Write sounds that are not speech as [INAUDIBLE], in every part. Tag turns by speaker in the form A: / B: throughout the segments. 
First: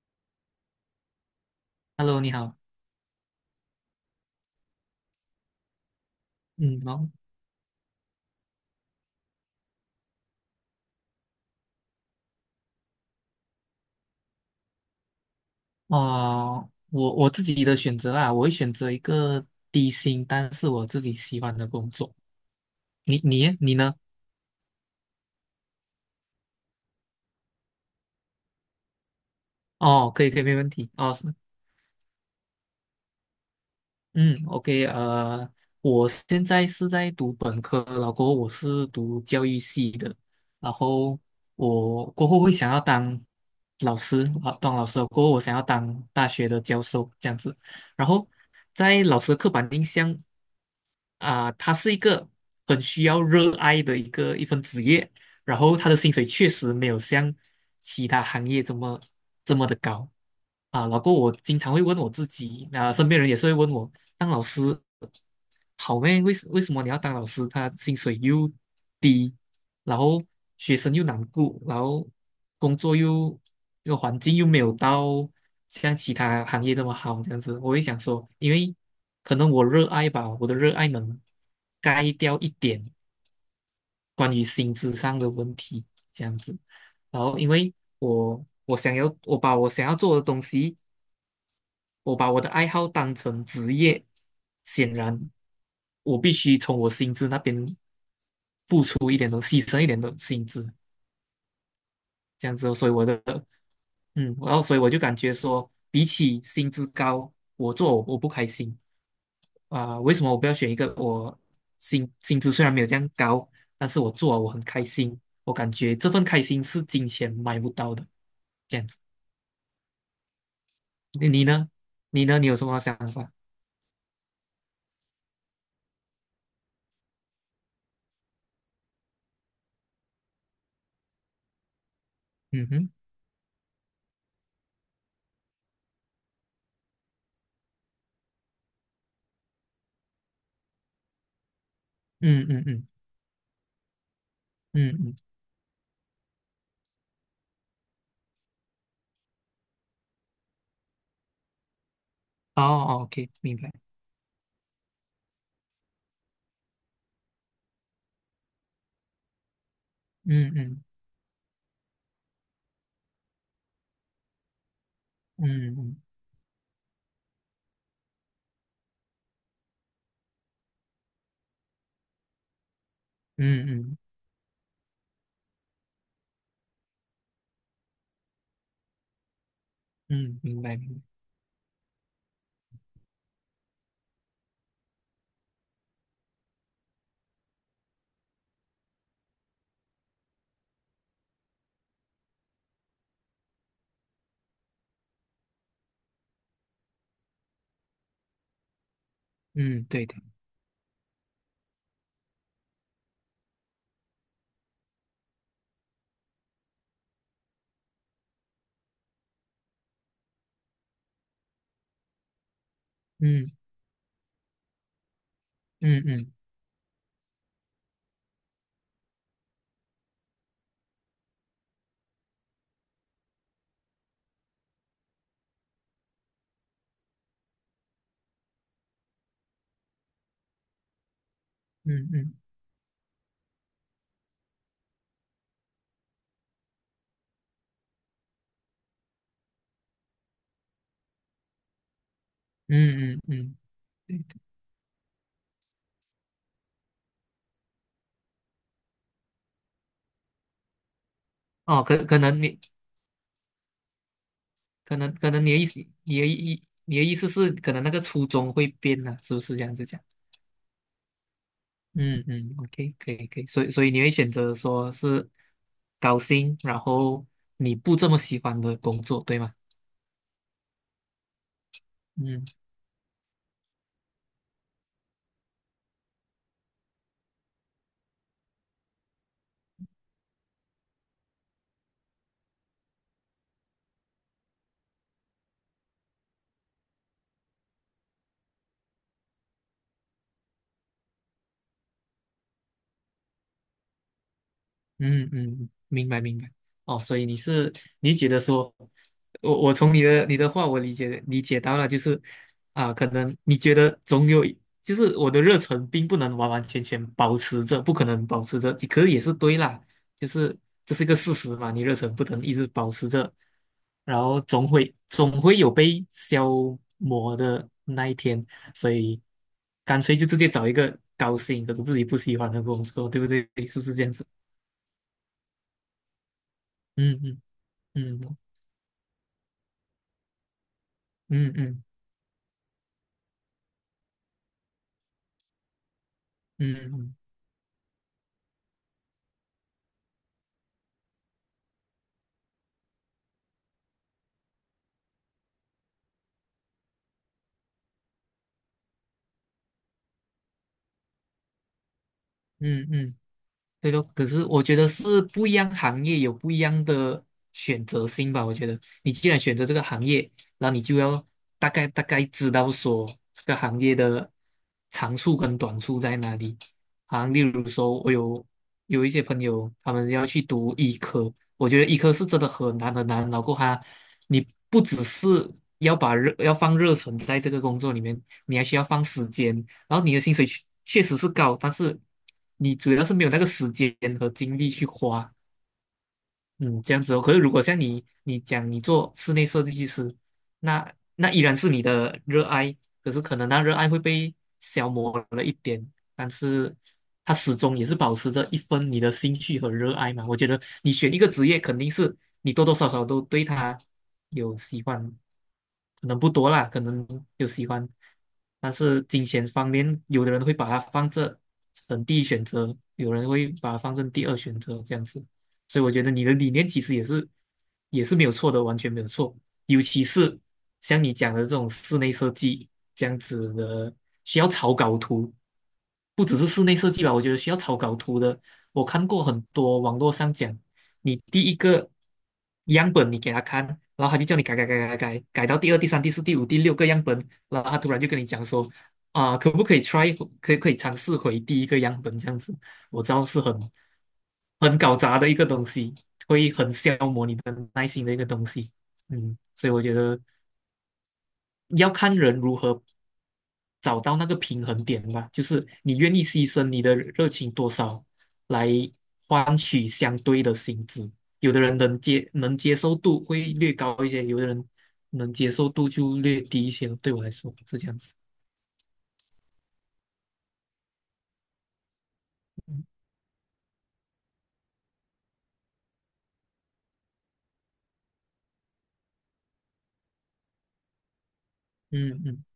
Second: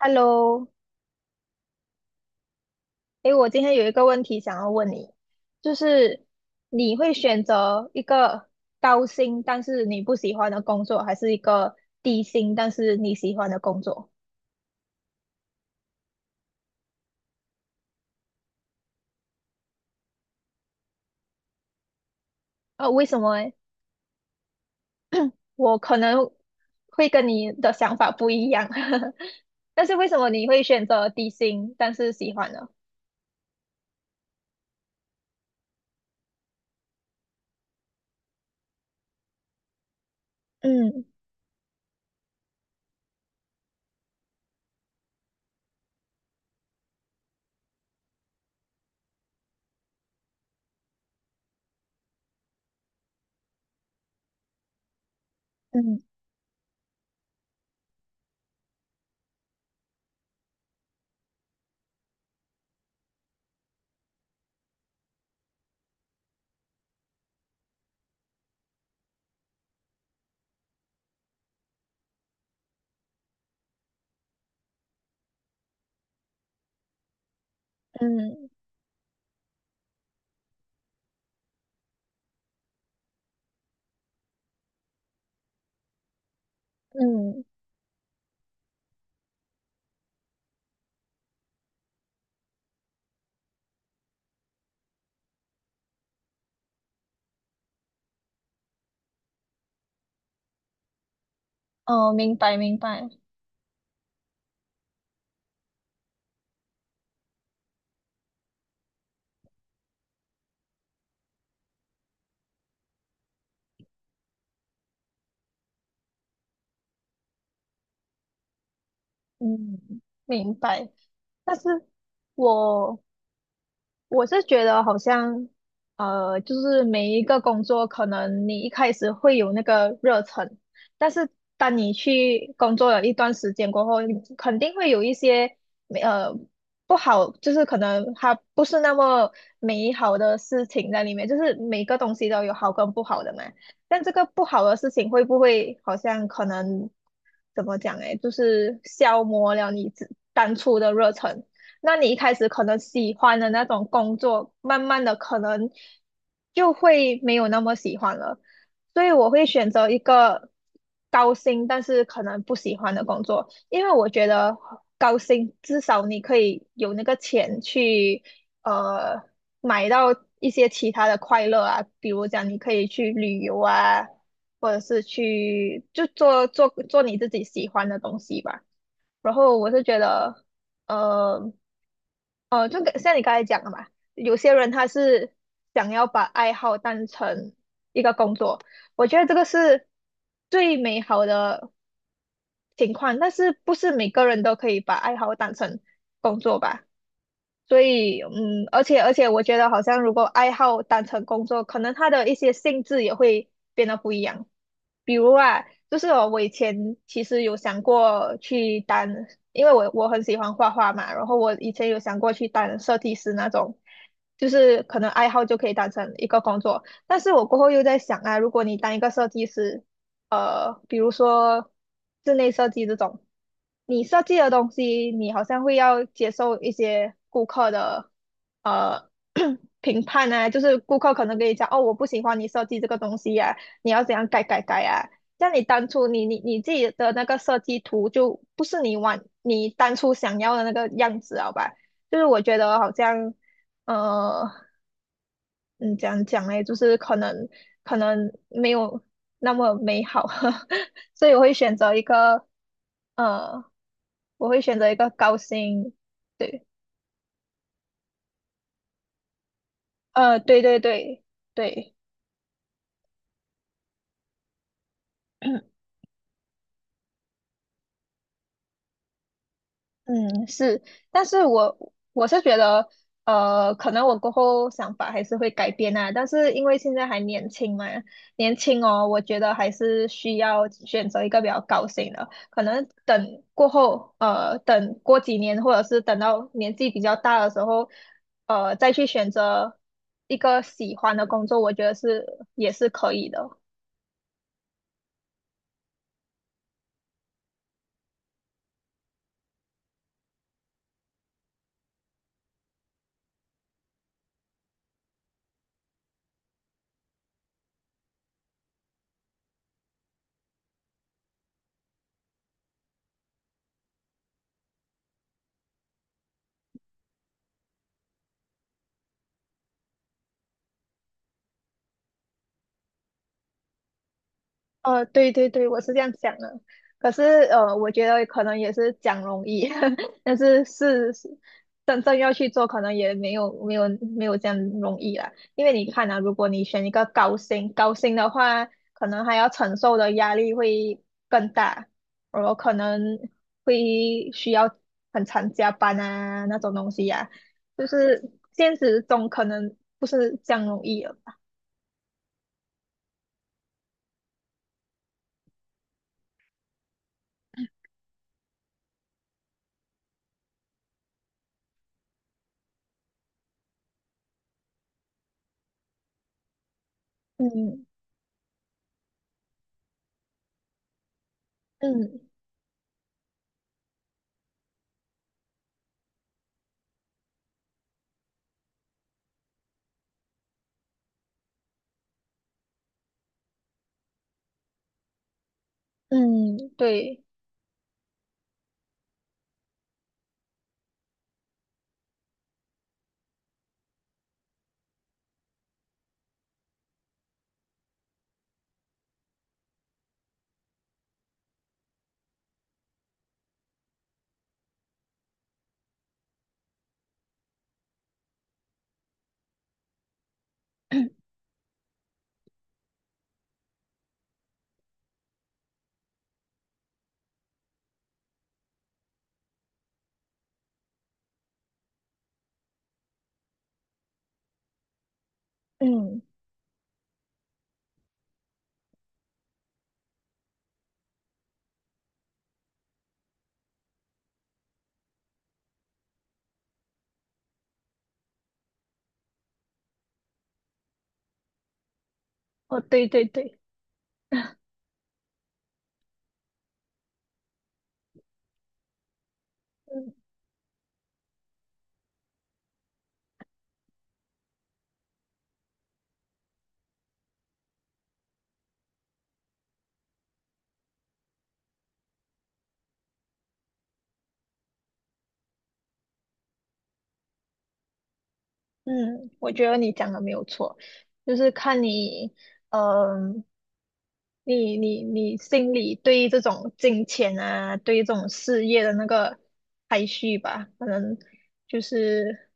A: Hello，
B: Hello，你好。
A: 诶，我今天有一个问题想要问你，就是
B: 嗯，
A: 你
B: 好，
A: 会选择一个高薪但是你不喜欢的工作，还是一个低薪但是你喜欢的工作？
B: 哦，我自己的选择啊，我会选择一个低薪，但是我自己喜欢的工作。
A: 为什
B: 你
A: 么
B: 你
A: 诶？
B: 耶你呢？
A: 我可能会跟你的想法不一样，[LAUGHS] 但是为
B: 哦，
A: 什
B: 可
A: 么
B: 以可以，
A: 你
B: 没
A: 会
B: 问
A: 选
B: 题。
A: 择
B: 哦，
A: 低
B: 是，
A: 薪但是喜欢呢？
B: 嗯，OK，我现在是在读本科，然后过后我是读教育系的，然
A: 嗯
B: 后我过后会想要当老师啊，当老师过后我想要当大学的教授这样子，然后在老师的刻板印象。啊、他是一个很需要热爱的一份职业，然后他的
A: 嗯
B: 薪水确实没有像其他行业这么的高啊。老郭，我经常会问我自己，啊、身边人也是会问我，当老师好咩？为什么你要当老师？他薪水又低，然后学生又难顾，然后工作又这个环境又没有到像其他行业这么好，这样子，我会想说，
A: 嗯
B: 因为。可能我热爱吧，我的热爱能盖掉一点关于薪资上的问题，这样子。然后，
A: 嗯，
B: 因为我把我想要做的东西，我把我的爱好当成职业，显然我必须从我薪资那边出一点东西，牺牲一点的薪资，
A: 哦，明
B: 这
A: 白
B: 样子哦
A: 明
B: 所以我
A: 白，
B: 的，嗯，然后所以我就感觉说，比起薪资高，我做我不开心。啊、为什么我不要选一个我薪资虽然没有这样高，但是我做了我很开心，我感觉这份开心是金钱买不到的。这样子，
A: 嗯，明白。
B: 你
A: 但是
B: 呢？你呢？你有什么想
A: 我
B: 法？
A: 我是觉得好像，就是每一个工作，可能你一开始会有那个热忱，但是当你去
B: 嗯
A: 工作
B: 哼，
A: 了一段时间过后，你肯定会有一些，呃，不好，就是可能它不是那么美好的事情在里面，就是每个东西都
B: 嗯
A: 有
B: 嗯
A: 好
B: 嗯
A: 跟不好的嘛。但这个不好的事
B: 嗯
A: 情
B: 嗯，
A: 会不会好像可能怎么讲诶，就是消磨了你自当初的热忱？那你一开始可
B: 哦
A: 能
B: 哦
A: 喜
B: ，OK，
A: 欢的
B: 明
A: 那
B: 白。
A: 种工作，慢慢的可能就会没有那么喜欢了。所以我会选择一个
B: 嗯嗯
A: 高薪，但是可能不喜欢的工作，因为我觉得高薪
B: 嗯
A: 至
B: 嗯
A: 少你可以有那个钱去呃买到一些其他的快乐啊，比如讲你可以去旅游
B: 嗯嗯
A: 啊，或者是去就做你自己喜欢的东西吧。然后我是觉
B: 嗯，
A: 得。
B: 明白明白。
A: 呃，哦，就跟像你刚才讲的嘛，有些人他是想要把爱好当成一个工作，我觉得这个是最美好的情况，但是不是每个人都可以把爱好当成工作吧？所以，嗯，而且，我觉得好
B: 嗯，
A: 像
B: 对
A: 如
B: 的。
A: 果爱好当成工作，可能它的一些性质也会变得不一样。比如啊，就是哦我以前其实有想过去当，因为我很喜欢画画嘛，然后我以前有想过去当设计师那
B: 嗯
A: 种，就是可能爱好就可以当
B: 嗯
A: 成一
B: 嗯
A: 个工作。但是我过后又在想啊，如果你当一个设计师，比如说室内设计这种，你设计的东西，你好像会要接受一些顾客的呃 [COUGHS] [CLEARS THROAT] 评判呢，就是顾客可能跟你讲，哦，我不
B: 嗯
A: 喜
B: 嗯
A: 欢你设计这个东西呀、你要怎样改改改啊。像你当初你自己的那个设计图就不是你当初想要的那个样子，好吧？就是我觉得好
B: 嗯嗯
A: 像，
B: 嗯，对的。
A: 呃，嗯，怎样讲嘞？就是可能没有那么美好，[LAUGHS] 所以我会选
B: 哦，
A: 择一个呃，我会选择一
B: 可
A: 个
B: 能可
A: 高
B: 能你的意思，
A: 薪，
B: 你的意
A: 对，
B: 你的意思是可能那个初衷会变呢、是不是这样子讲？
A: 对对对对，
B: 嗯嗯，OK，可以可以，所以你会选择说是
A: [CLEARS THROAT]
B: 高薪，然后你不这么喜欢的工作，对吗？
A: 嗯，是，但是我是
B: 嗯。
A: 觉得，可能我过后想法还是会改变啊，但是因为现在还年轻嘛，年轻哦，我觉得还是需要选择一个比较高薪的，可能等过后，等过几年，或者是等到年纪比较大的时候，再去选择一个喜欢的工作，我觉得是也是可以的。
B: 嗯嗯，明白明白。哦，所以你是你觉得说，我从你的话我理解到了，就是啊，可能你觉得总有一就是我的热忱并不能完完全全保持着，不可能保持着，可是也是对啦，就是这是一个事实嘛，你热忱不能一直保持着，然后总会有被消磨的那一天，所以干脆就直接找一个高薪可是自己不喜欢的工作，对不对？是不是这样子？
A: 对对对，我是这样想的。可
B: 嗯
A: 是
B: 嗯。
A: 呃，我觉得
B: 嗯
A: 可能也是讲容易，[LAUGHS] 但是是
B: 嗯嗯
A: 真正要去做，可能也没有这样容易啦。因为你看啊，如果你
B: 嗯
A: 选一个
B: 嗯
A: 高薪的话，可能还要承受的压力会更大，我可能会需要很常加班啊那种东西呀、就是现实中可能不是这样容易了。
B: 嗯，嗯，对说，可是我觉得是不一样行业有不一样的选择性吧。我觉得你既然选择这个行业，然后你就要大概知道说这个行业的长处跟短处在哪里。啊，例如
A: 嗯
B: 说，有一些朋友他们要去读医科，我觉得医科
A: 嗯
B: 是真的很难。然后他，你不只是要把热要放热忱在这个工作里面，你还需要放时间，然后你的薪水确确实是高，但是你主要是没有那个时间和精力去花，
A: 嗯，
B: 嗯，这样子哦。
A: 对，
B: 可是如果像你，你讲你做室内设计师，那依然是你的热爱，可是可能那热爱会被消磨了一点，但是它始终也是保持着一份你的兴趣和热爱嘛。我觉得你选一个职业，肯定是你多多少少都对它有喜欢，可能不多啦，可能有喜欢，但是金钱方面，有的人会把它放这成第一选择，有人会把它放成第二选择，这样子。所以我觉得你的理念其实也是没有错的，完全没有错。尤其是像你讲的这种室内设计这样子的，需要草稿图，
A: 嗯。
B: 不只是室内设计吧，我觉得需要草稿图的，我看过很多网络上讲，你第一个样本你给他看，然后他就叫你改改改改改，改到第二、第三、第四、第五、第六个样本，然后他突然就跟你讲说。啊，可不可以 try 回可以可以尝试回第一个样本这样子？
A: 哦，
B: 我
A: 对
B: 知
A: 对
B: 道是
A: 对，
B: 很搞砸的一个东西，会很消磨你的耐心的一个东西。嗯，所以我觉
A: 嗯
B: 得要看人如何找到那个平衡点吧，就是你愿意牺牲你的热情多少来换取相对的薪资。有的人能接受度会略高一些，有的人能接受度就略低一些。对我来说是这样子。
A: 嗯，我觉得你讲的没有错，就是看你，嗯、你心里对于这种金钱啊，对于这种事业的那个排序吧，可能就
B: 嗯嗯
A: 是，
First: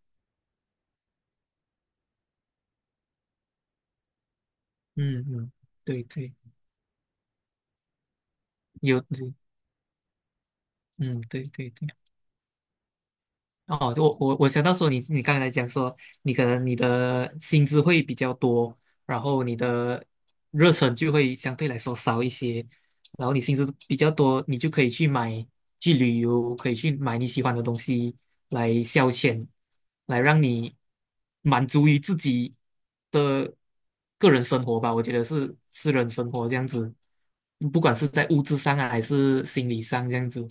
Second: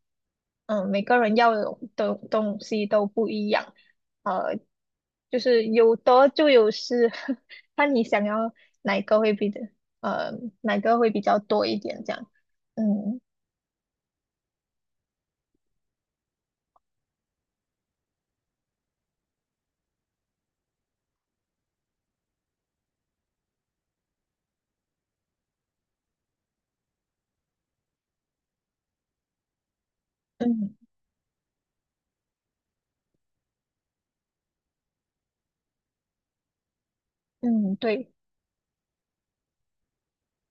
A: 嗯、每个人要的东西都不一样，呃，
B: 嗯
A: 就
B: 嗯，
A: 是有
B: 对
A: 得
B: 对，
A: 就有失，[LAUGHS] 看你想要哪
B: 有
A: 个会
B: 对
A: 比的，呃，哪个会比
B: 嗯
A: 较
B: 对
A: 多
B: 对
A: 一
B: 对。
A: 点这样，嗯
B: 哦，我想到说你刚才讲说你可能你的薪资会比较多，然后你的热忱就会相对来说少一些，然后你薪资比较多，你就可以去买去旅游，可以去买你喜欢的东西来消遣，来让
A: 嗯
B: 你满足于自己的个人生活吧。我觉得是私人生活这样子，
A: 嗯，
B: 不管是
A: 对。
B: 在物质上啊还是心理上这样子。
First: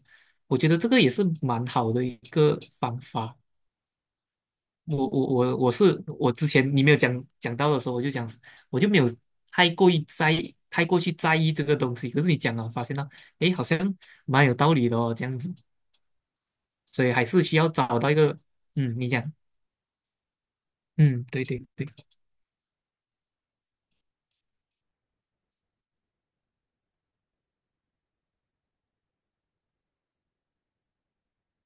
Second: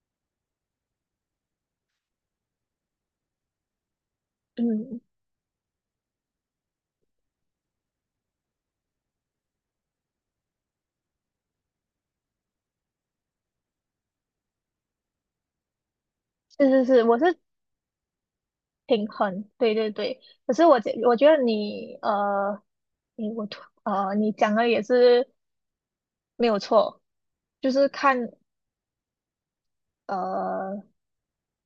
B: 我觉得这个也是蛮好的一个方法。
A: 嗯，
B: 我之前你没有讲到的时候，我就讲我就没有太过去在意这个东西。可是你讲了，发现到诶，好像蛮有道理的哦，这样子。
A: 是是是，
B: 所以
A: 我
B: 还
A: 是
B: 是需要找到一个嗯，
A: 平
B: 你讲
A: 衡，对对对。可是我觉我
B: 嗯，
A: 觉得
B: 对对对，
A: 你呃，你我突呃，你讲的也是没有错，就是看呃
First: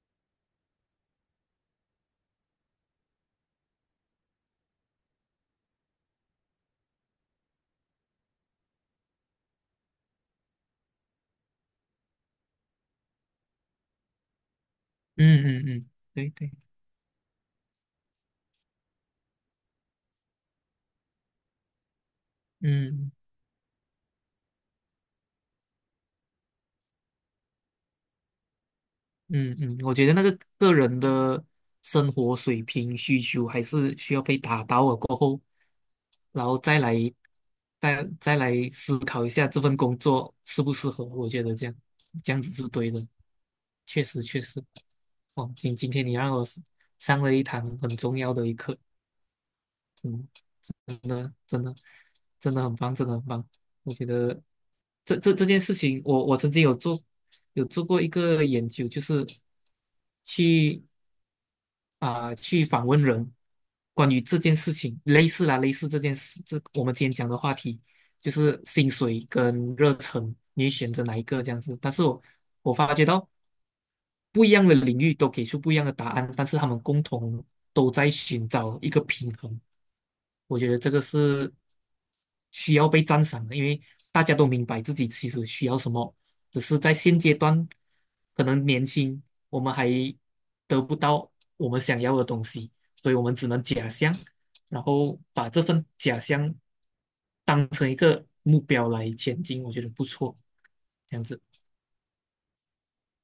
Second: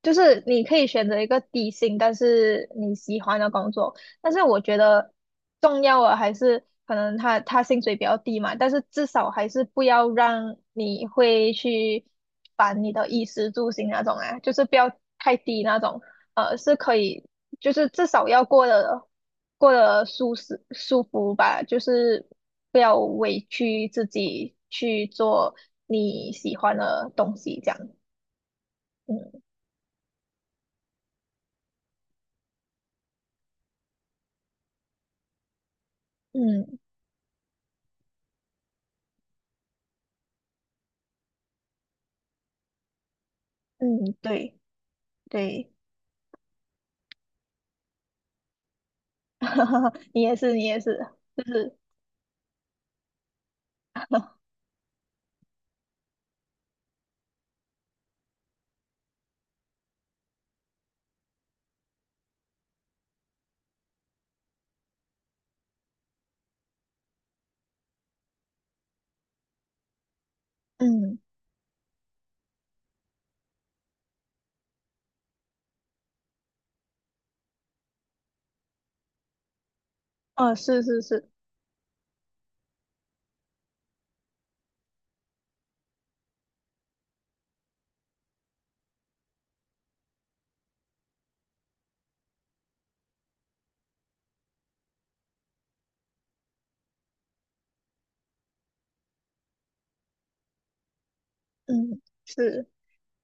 A: 就是你可以选择一个低薪，但是你喜欢的工作。但是我觉得重要的还是可能他薪水比较低嘛，但是至少还是不要让你会去烦你的衣食住行那种啊，就是不要太
B: 嗯
A: 低
B: 嗯
A: 那
B: 嗯，
A: 种，
B: 对对，
A: 是可以，就是至少要过得舒适舒服吧，就是不要
B: 嗯。
A: 委屈自己去做你喜欢的东西，这样。嗯
B: 嗯嗯，我觉得那个个人的生活水平需求还是需要被达到了过后，然后
A: 嗯
B: 再来思考一下这份工作适不适合。我觉得这样子是对的，确
A: 嗯，
B: 实确
A: 对。
B: 实。哦，
A: 对，
B: 今天你让我上了一堂很重要的一课。
A: [LAUGHS] 你
B: 嗯。
A: 也是，你也是，
B: 真的，
A: 就
B: 真的，
A: 是，
B: 真的很棒，真的很棒。我觉得
A: [LAUGHS]
B: 这件事情，我曾经有做做过一个研究，就是去啊、去访问人关于这件事情，类似啦，类似这件事，这我们今天讲的话题就是薪水跟热忱，你会选择哪
A: 嗯，
B: 一个这样子？但是我发觉到不一样的领域都给出不一样的答案，但是他们共同都在寻找一个平衡。
A: 哦，
B: 我觉得
A: 是
B: 这个
A: 是是，
B: 是需要被赞赏的，因为大家都明白自己其实需要什么，只是在现阶段可能年轻，我们还得不到我们想要的东西，所以我们只能假象，然后把这份假象当成一个目标来前进，我觉得不错，这样子。
A: 嗯，是。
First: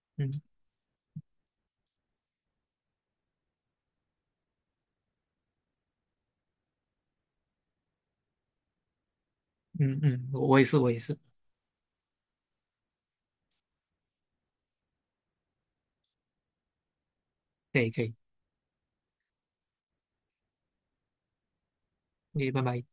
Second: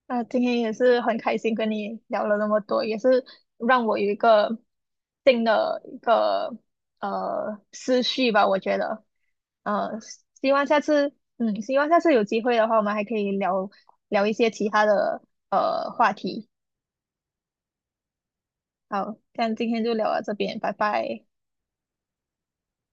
A: 那今
B: 嗯
A: 天也是很开心跟你聊了那么多，也是让我有一个新的一个思绪吧，我觉得，呃，
B: 嗯嗯，
A: 希
B: 我也
A: 望
B: 是，
A: 下
B: 我也
A: 次，
B: 是，
A: 嗯，希望下次有机会的话，我们还可以聊聊一些其他的话题。
B: 可以可以，
A: 好，那今天就聊到这边，拜拜。
B: 可以，拜拜。